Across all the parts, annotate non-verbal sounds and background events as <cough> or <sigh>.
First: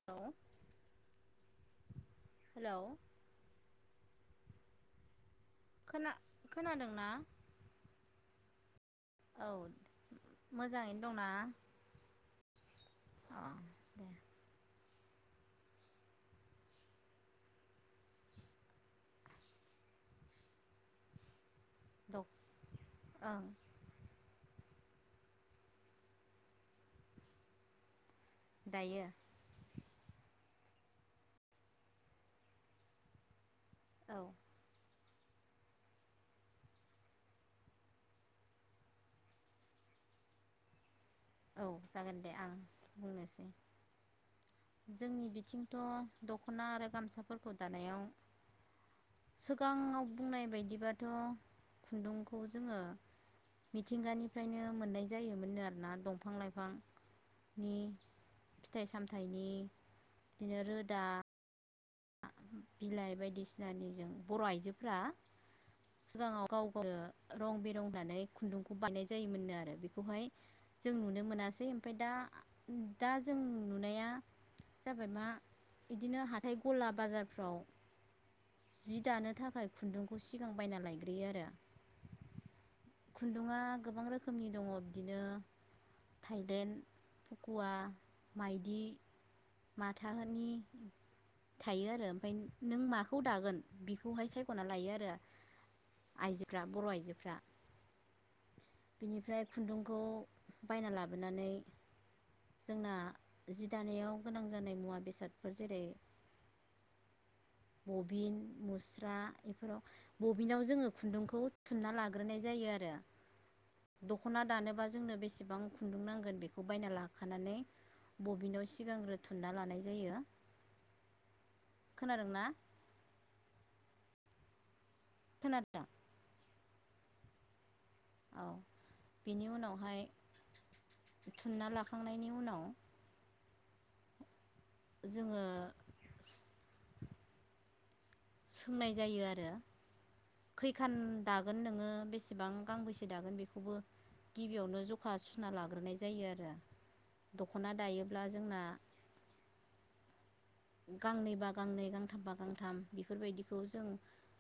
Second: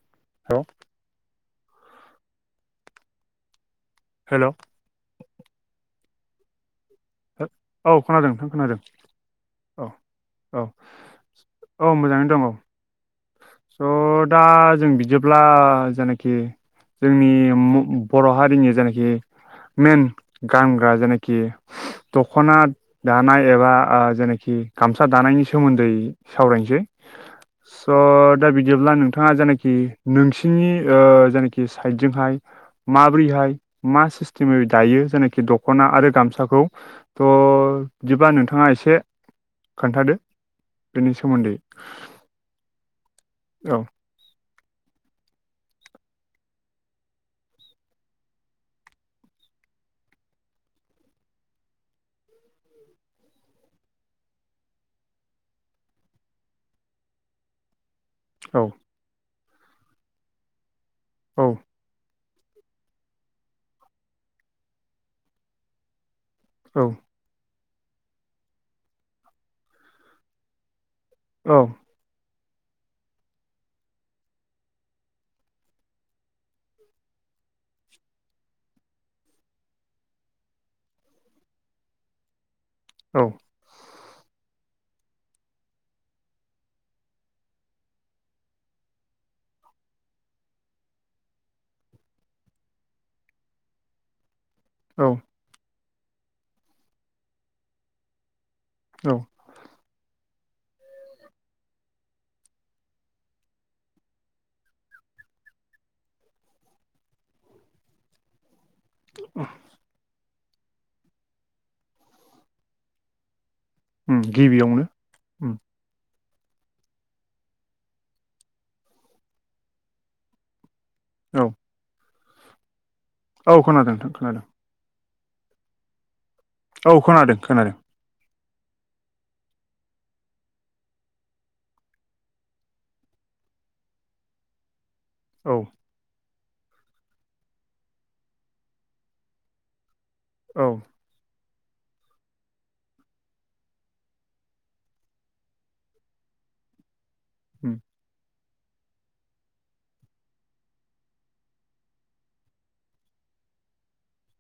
<inaudible> हेल' hello hello खोना-खोनादों ना? औ खोनादों नोंथां खोनादों। औ औ मोजाङैनो दंना। औ मोजाङैनो दं औ औ दे। स' दा जों बिदिब्ला जायनाखि जोंनि बर' हारिनि जायनाखि मेन गानग्रा जेनाखि दं दखना दानाय ओं एबा जेनाखि गामसा दानायनि सोमोन्दै सावरायनोसै। <inaudible> स' दा बिदिब्ला दायो नोंथाङा जेनाखि नोंसिनि ओ जेनाखि साइदजोंहाय माब्रैहाय मा औ सिसथिम दायो जेनाखि दख'ना आरो गामसाखौ थ' बिदिबा नोंथाङा एसे खोन्थादो बेनि सोमोन्दै औ जागोन दे आं बुंनोसै औ जोंनि बिथिंथ' दख'ना आरो गामसाफोरखौ दानायाव सोगाङाव बुंनाय बायदिबाथ' खुन्दुंखौ जोङो मिथिंगानिफ्रायनो मोननाय जायोमोननो आरोना दंफां लाइफां नि औ थाइ सामथाइनि बिदिनो रोदा औ बिलाइ बायदिसिनानि जों बर' आइजोफ्रा सिगाङाव गाव <unintelligible> औ रं बेरं दानाय खुन्दुंखौ बायनाय जायोमोननो आरो बेखौहाय जों नुनो औ मोनासै फाय दा दा जों नुनाया जाबाय मा इदिनो हाथाय गला बाजारफ्राव जि दानो थाखाय खुन्दुंखौ सिगां बायना लायग्रोयो आरो औ खुन्दुङा गोबां रोखोमनि दङ बिदिनो थाइदेण्ड फुकुवा माइदि माथाहोनि थायो आरो ओमफाय नों माखौ दागोन बिखौहाय सायख'ना लायो औ आरो आइजोफ्रा बर' आइजोफ्रा औ बिनिफ्राय खुन्दुंखौ बायना लाबोनानै जोंना जि दानायाव गोनां जानाय मुवा बेसादफोर जेरै बबिन मुस्रा एफोराव बबिनाव जोङो खुन्दुंखौ थुनना लाग्रोनाय जायो आरो उम दख'ना गिबियावनो दानोबा जोंनो उम बेसेबां खुन्दुं नांगोन बेखौ बायना लाखानानै बबिनाव सिगांग्रो थुनना लानाय जायो औ खोनादों ना? औ खोनादों नोंथां खोनादों <unintelligible> औ खोनादों खोनादों औ बिनि उनावहाय थुनना लाखांनायनि उनाव जोङो औ <unintelligible> सोंनाय जायो आरो औ खैखान दागोन नोङो बेसेबां गांबैसे दागोन बेखौबो गिबियावनो जखा सुना लाग्रोनाय जायो आरो दख'ना उम दायोब्ला जोंना <inaudible> गांनै बा गांनै गांथाम बा गांथाम बेफोरबायदिखौ जों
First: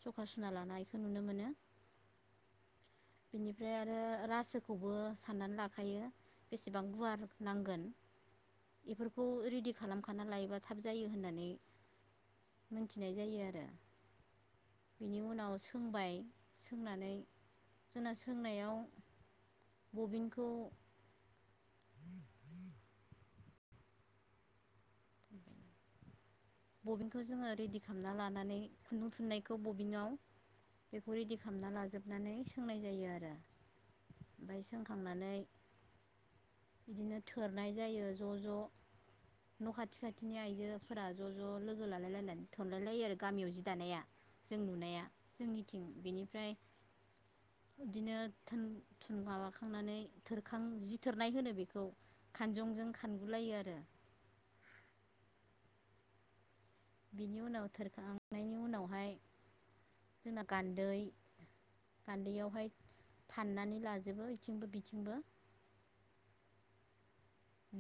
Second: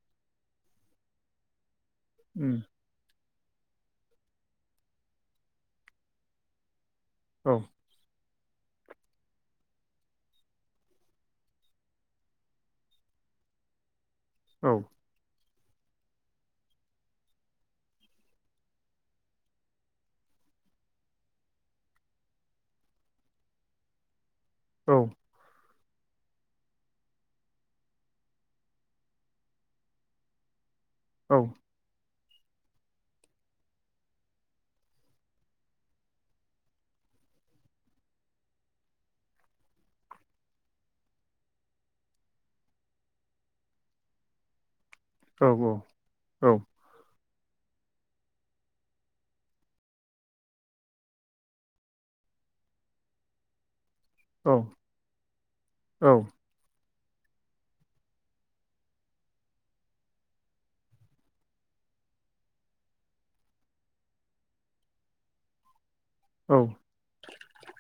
सखा सुना लानाय खो नुनो मोनो उम बिनिफ्राय आरो रासोखौबो साननानै लाखायो बेसेबां गुवार औ नांगोन इफोरखौ रेडि खालामखाना लायोबा थाब जायो होननानै मोनथिनाय जायो आरो औ बिनि उनाव सोंबाय सोंनानै जोंना सोंनायाव बबिनखौ औ <unintelligible> बबिनखौ जोङो रेडि खालामना लानानै खुन्दुं थुननायखौ बबिनाव बेखौ रेडि औ खालामना लाजोबनानै सोंनाय जायो आरो ओमफाय सोंखांनानै बिदिनो थोरनाय जायो ज' ज' न' खाथि खाथिनि आइजोफोरा ज' ज' लोगो लालाय लायनानै थनलाय लायो आरो गामियाव जि दानाया जों नुनाया औ जोंनिथिं औ बेनिफ्राय बिदिनो थ थुन माबाखांनानै थोरखां जि थोरनाय होनो बेखौ खानजंजों खानगुलायो आरो। औ औ। बिनि उनाव थोरखांनायनि उनावहाय जोंना गान्दै गान्दैयावहाय फाननानै लाजोबो बेथिंबो बिथिंबो औ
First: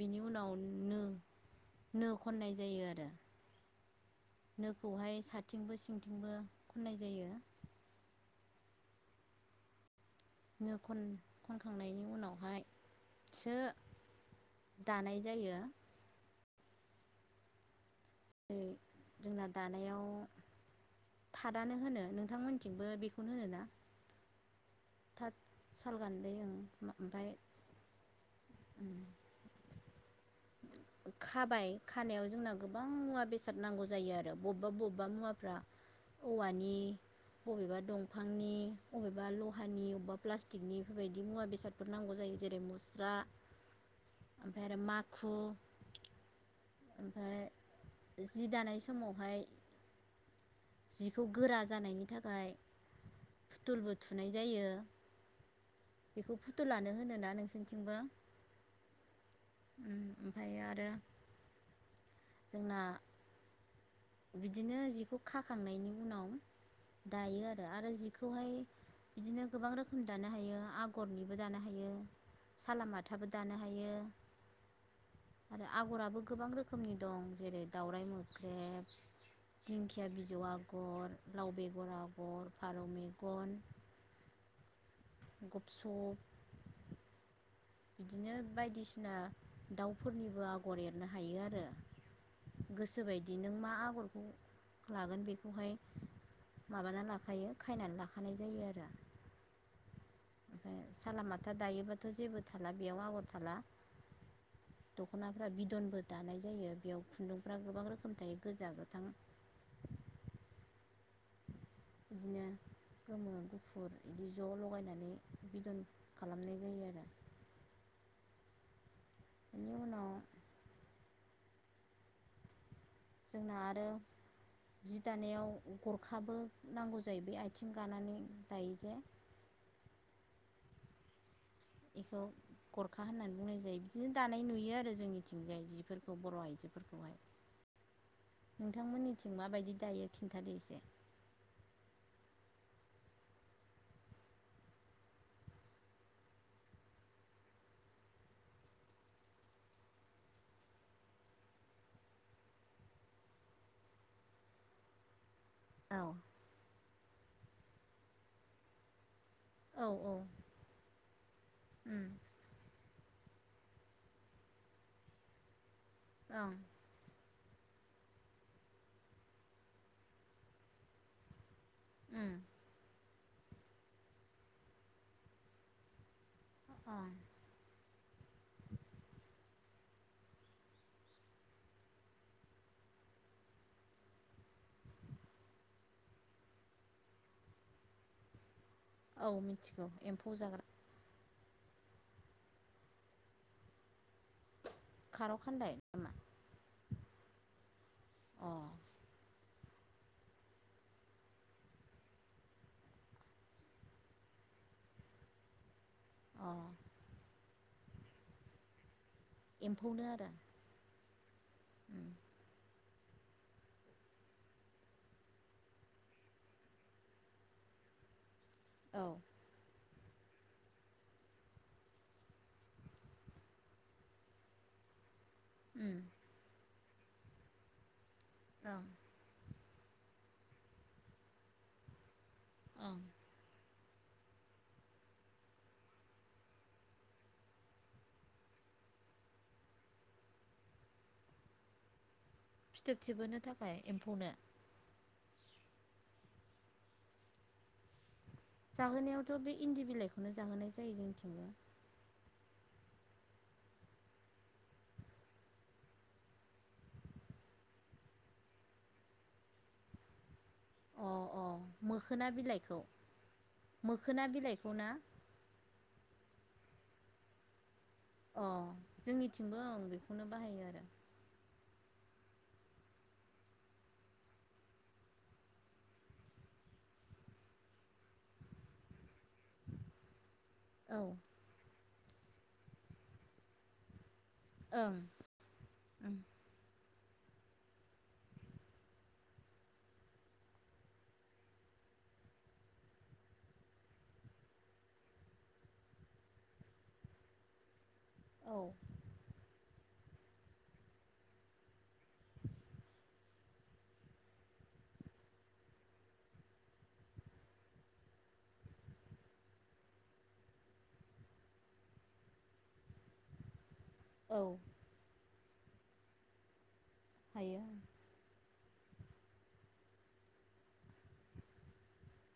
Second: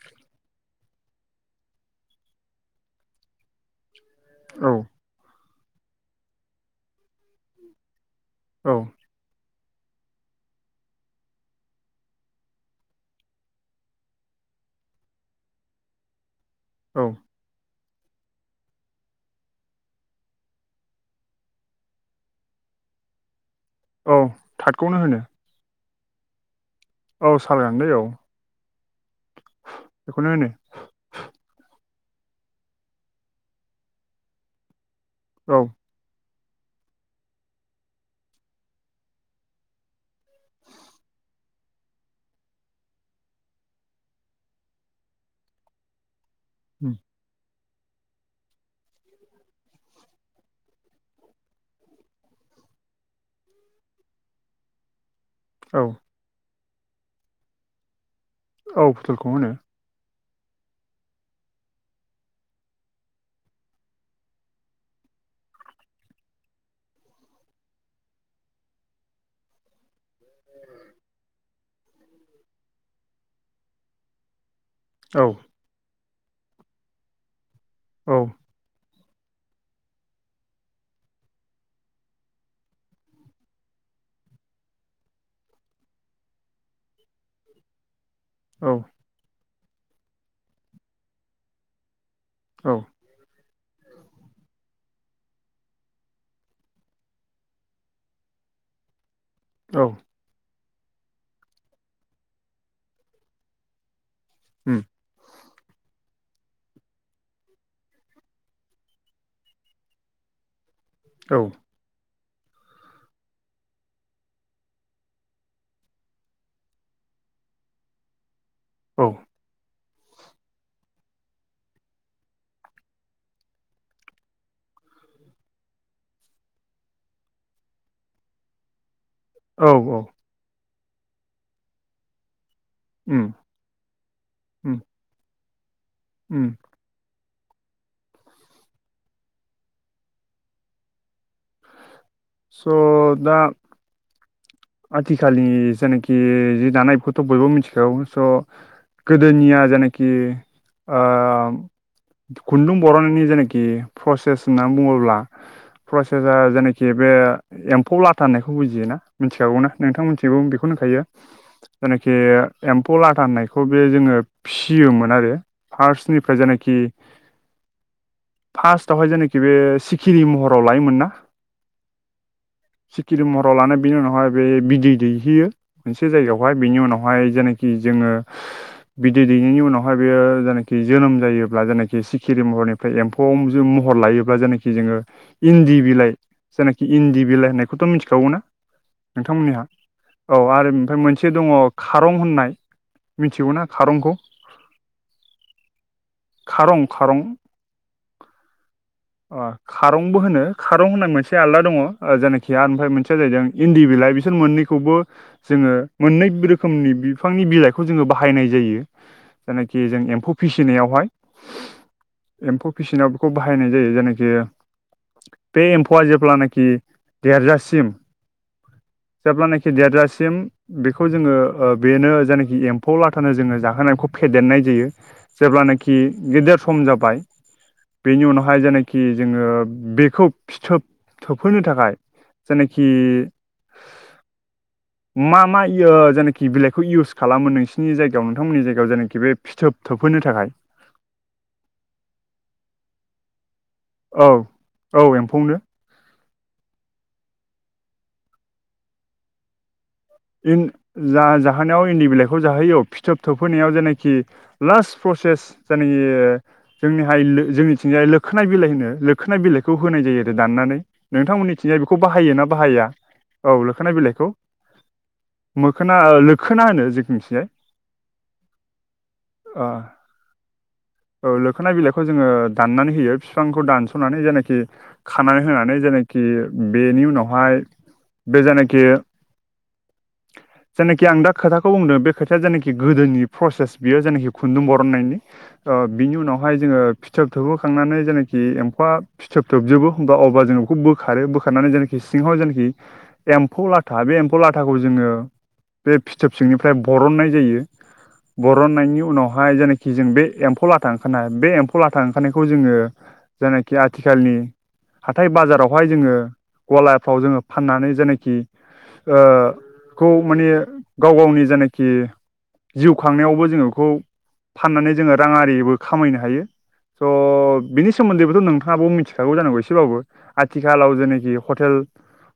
बिनि उनाव नो नो खननाय जायो आरो। औ नोखौहाय साथिंबो सिंथिंबो खननाय जायो। औ। नो खन खनखांनायनि उनावहायसो दानाय जायो औ <unintelligible> जोंना दानायाव थादानो होनो नोंथांमोनथिंबो बेखौनो होनोना। औ थाथखौनो होनो थाद साल गान्दै ओं ओमफ्राय औ साल गान्दै औ उम। बेखौनो होनो खाबाय खानायाव जोंना गोबां मुवा बेसाद नांगौ जायो आरो बबेबा बबेबा मुवा फ्रा औ औवानि बबेबा दंफांनि बबेबा लहानि अबेबा प्लास्टिकनि बेफोरबायदि मुवा बेसाद बेफोर नांगौ जायो जेरै मुस्रा <inaudible> ओमफ्राय आरो माखु <unintelligible> ओमफ्राय जि दानाय समावहाय जिखौ गोरा जानायनि थाखाय फुथुलबो थुनाय जायो। औ। बेखौ फुथु लानो होनोोना नोंसोरनिथिंबो। औ फुटुलखौ होनो। उम ओमफ्राय आरो। जोंना बिदिनो जिखौ खाखांनायनि उनाव दायो आरो आरो जिखौहाय बिदिनो गोबां रोखोम दानो हायो आगरनिबो दानो हायो। सालामलामाथाबो दानो हायो औ। आरो आगराबो गोबां रोखोमनि दं जेरै दावराइ औ मोख्रेब दिंखिया बिज आगर लाव बेगर आगर फारौ मेगन गुपसुप बिदिनो औ बायदिसिना दाउफोरनिबो आगर एरनो हायो आरो। औ गोसोबायदि नों मा आगरखौ लागोन बेखौहाय माबानानानै लाखायो खायनानै लाखानाय जायो आरो। औ ओमफ्राय सालालामाथा दायोबाथ' जेबो थाला बेयाव आगर थाला उम दख'ना बिदनबो दानाय जायो बेयाव खुन्दुंफ्रा गोबां रोखोम थायो गोजा गोथां। औ बिदिनो गोमो गुफुर बिदि ज' लगायनानै बिदन। खालामनाय जायो आरो। औ बेनि उनाव जोंना आरो। जि दानायाव गरखाबो नांगौ जायो। बे आथिं गानानै दायो जे। औ औ। बेखौ गरखा उम होननानै बुंनाय जायो। बिदिनो दानाय नुयो उम आरो जोंनिथिंजाय जिफोर खौ बर' उम आइजोफोरखौहाय। नोंथांमोननिथिं माबायदि दायो खिन्थादो एसे। स' दा आथिखालनि जेनाखि जि दानायखौथ' बयबो मिथिखागौ। स' गोदोनिया जेनाखि ओ खुन्दुं बर'ननायनि जेनाखि प्रसेस होननानै बुङोब्ला औ प्रसेसा जेनाखि बे एम्फौ लाथा होननायखौ बुजियोना? मिथिखागौना औ नोंथां औ मोनथिंबो बेखौनो होनखायो। उम जानाखि एम्फौ लाथा होननायखौ बे जोङो फिसियोमोन आरो फार्स्टनिफ्राय ओं जानाखि फार्स्टआवहाय जेनाखि बे सिखिरिनि महराव लायोमोनना। उम। सिकिरि महराव लानो बेनि उनावहाय बे बिदै दैहैयो मोनसे जायगायावहाय बिनि अं उनावहाय जेना खि जोङो बिदै दैनायनि उनावहाय बेयो जेनोखि जोनोम जायोब्ला जेनाखि सिखिरि महरनि फ्राय एम्फौआव महर लायोब्ला जायनाखि जोङो इन्दि बिलाइ जायनाखि इन्दि बिलाइ होननायखौथ' मिथिखागौ ना औ नोंथांमोननिहा? मिथिगौ एम्फौ औ जाग्रा आरो ओमफ्राय मोनसे दङ खारं होननाय मिथिगौ ना खारंखौ? खार' खानदाय नामा? खारं खारं। अ <inaudible> खारंबो होनो खारं होननाय मोनसे आलदा दङ जायनाखि ओमफ्राय मोनसेया जाहैदों इन्दि बिलाइ बिसोर मोननै खौबो जोङो मोननै अ रोखोमनि बिफांनि बिलाइखौ जोङो बाहायनाय जायो। जायनाखि जों एम्फौनो आरो एम्फौ फिसि फिसिनायावहाय। उम एम्फौ फिसिनायाव बेखौ बाहायनाय जायो जायनाखि बे एम्फौआ जेब्लानाखि देरजासिम औ। जेब्लानाखि देरजासिम बेखौ जोङो बेनो जायनाखि एम्फौ लाथानो जोङो जाहोनायखौ फेदेरनाय जायो। जेब्लानाखि उम गेदेर सम जाबाय, बेनि उनावहाय ओं जेनाखि जोङो बेखौ फिथोब थोबहोनो थाखाय जायनाखि ओं मा मा इ ओ जायनाखि बिलाइखौ इउस खालामो नोंसिनि जायगायाव नोंथांमोननि जायगायाव जेनोखि पि फिथोब थोबहैनो थाखाय। फिथोब थोबहोनो थाखाय औ एम्फौनो? औ एम्फौनो। जाहोनायावथ' बे इन्दि बिलाइ सिम जा-जाहोनायाव इन्दि बिलाइखौ जाहोयो फिथोब थोबफैनायाव जेनाखि लास्ट प्रसेस जायनाखि जोंनिहाय लो जोंनिथिंजाय लोखोना बिलाइ होनो लोखोना बिलाइखौ होनाय जायो आरो दाननानै। अ अ नोंथांमोननिथिंजाय बेखौ मोखोना बाहायो ना बाहाया औ लोखाना बिलाइखौ? बिलाइखौना? मोखोना लोखोना होनो जोंनिथिंजाय। अ जोंनिथिंबो ओं बेखौनो बाहायो आरो। औ लोखोना बिलाइखौ जोङो दाननानै होयो। बिफांखौ दानस'नानै जायनाखि खानानै होनानै जेनाखि बेनि उनावहाय बे जायनाखि <inaudible> <inaudible> औ जेनाखि आं दा खोथाखौ बुंदों बे खोथाया जेनाखि गोदोनि प्रसेस बियो जेनाखि खुन्दुं ओं बरननायनि। ओ बिनि उम उनावहाय जोङो फिथोब थोबहोखांनानै जेनाखि एम्फौआ फिथोब थोबजोबो होमबा अब्ला जों बेखौ बोखारो बोखारनानै जेनाखि सिङाव जेनाखि एम्फौ लाथा बे एम्फौ लाथ थाखौ जोङो बे फिथोब सिंनिफ्राय बरननाय जायो औ बरननायनि उनाव हाय जायनाखि जे बे एम्फौ लाथा ओंखारनाय बे एम्फौ लाथा ओंखारनायखौ जोङो जायनाखि आथिखालनि हाथाय बाजारावहाय जोङो गलाफ्राव जोङो फाननानै जेनाखि ओ खौ माने गाव-गावनि जेनाखि जिउ खांनायावबो जोङो बेखौ औ फाननानै जोङो राङारिबो खामायनो हायो हायो स' बिनि सोमोन्दैबोथ' नोंथाङाबो मिथिखागौ जानांगौ एसेबाबो आथिखालाव जेखि हटेल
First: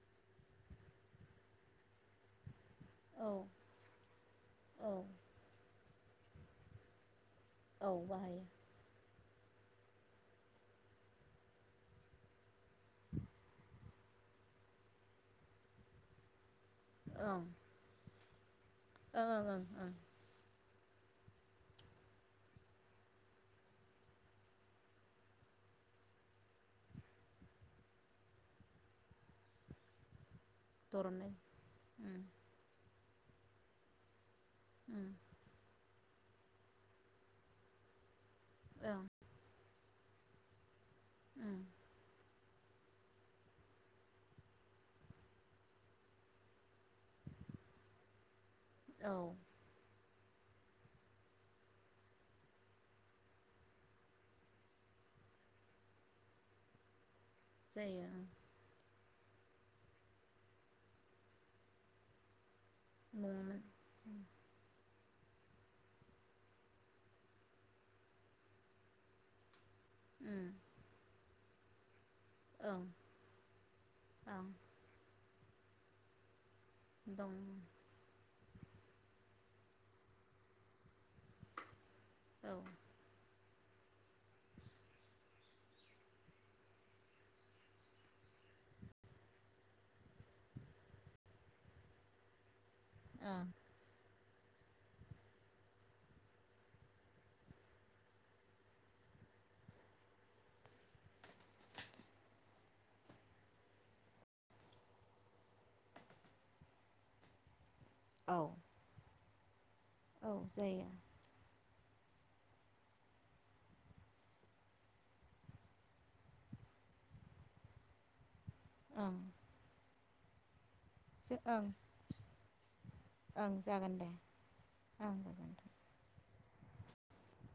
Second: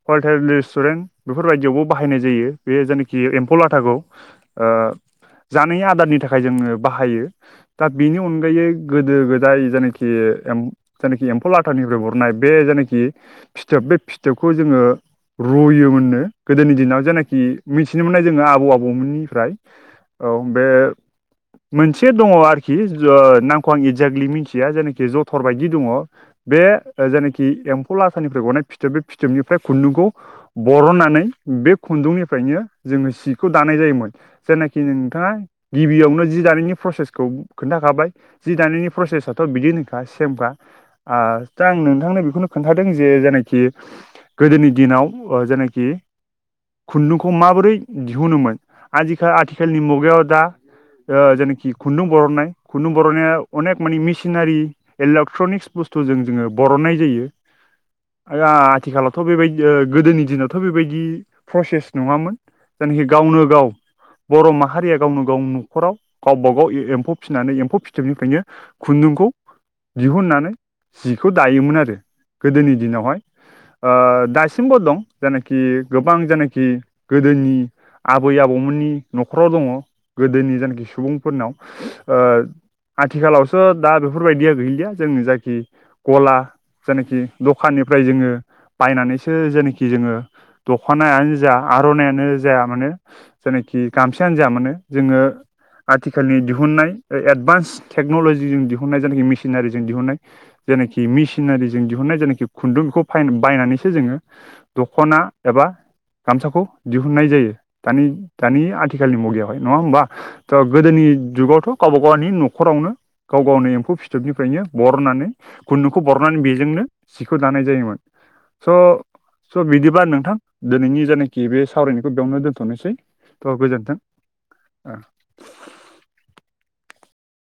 हलटेल रेस्टुरेन्ट बेफोरबायदियावबो बाहायनाय जायो बे जानाखि औ एम्फौ लाथाखौ ओ औ जानाय आदारनि थाखाय जोङो बाहायो दा औ बेनि बाहायो अनगायै गोदो गोदाय जेनिखि एम जेनोखि एम्फौ लाथानिफ्राय बरननाय बे जेनोखि फिथोब बे फिथोबखौ जोङो रुयोमोननो। गोदोनि दिनाव जेनाखि ओं मिथिनो मोननाय जोङो आबौ ओं -आबौमोननिफ्राय ओं ओं औ बे मोनसे दङ आरोखि ओ नामखौ आं एक्जेक्टलि मिथिया जेनाखि जथर बायदि दङ। बे जायनाखि एम्फौ लाथानिफ्राय गनाय फिथोब बे फिथोबनिफ्राय खुन्दुंखौ बरननानै दरननाय बे उम खुन्दुंनिफ्रायनो जोङो सिखौ दानाय जायोमोन। जायनाखि उम नोंथाङा गिबियावनो जि दानायनि प्रसेसखौ खोन्थाखाबाय जि दानायनि ओं प्रसेसा थ' बिदिनोखा सेमखा आ उम दा आं नोंथांनो बेखौनो खोन्थादों जे जायनाखि गोदोनि दिनाव जायनाखि खुन्दुंखौ माबोरै दिहुनोमोन औ आजिखा आथिखालनि मुगायाव दा ओ जेनोखि खुन्दुं बरननाय खुन्दुं बरनाया अनेक मानि मेसिनारि इलेक्ट्रनिक्स बुस्थुजों जोङो बरननाय जायो। जायो ओ। दा आथिखालावथ' बेबायदि ओ गोदोनि दिनावथ' बेबायदि प्रसेस नङामोन। जायनाखि गावनो नङामोन गाव। बर' माहारिया गावनो गाव न'खराव गावबा गाव एम्फौ फिसिनानै एम्फौ फिथोबनिफ्रायनो खुन्दुंखौ उम दिहुननानै जिखौ दायोमोन आरो। गोदोनि ओं दिनावहाय ओ ओं दासिमबो दं जेनाखि गोबां जेनाखि। दं गोदोनि आबै आबौमोननि न'खराव दङ गोदोनि जायनाखि सुबुंफोरनाव ओ औ आथिखालावसो दा बेफोरबायदिया गैलिया जों जाखि गला जेनाखि दखाननिफ्राय जोङो बायनानैसो जेनाखि जोङो। दखनायानो जा आर'नायानो जाया मानो ओं जायनाखि गामसायानो जा मानो जोङो आथिखालनि दिहुननाय एडभान्स टेक्न'लजिजों दिहुननाय जायखि मेसिनारिजों दिहुननाय। जेनाखि मेसिनारिजों दिहुननाय जेनाखि खुन्दुंखौ फाय बायनानैसो जोङो दखना एबा गामसाखौ दिहुनन्नाय जायो औ दानि-दानि आथिखालनि मुगायावहाय नङा होमबा। औ थ' जायो गोदोनि जुगावथ' गावबा गावनि न'खरावनो। गाव गावनो एम्फौ फिथोबनिफ्रायनो बरननानै खुन्दुंखौ बरनानै बेजोंनो सिखौ दानाय जायोमोन ओं स-स बिदिबा नोंथां दिनैनि जायनाखि बे ओं सावरायनायखौ बेयावनो दोनथ'नोसै ओं थ गोजोनथों जागोन दे ओ। ओं गोजोन्थों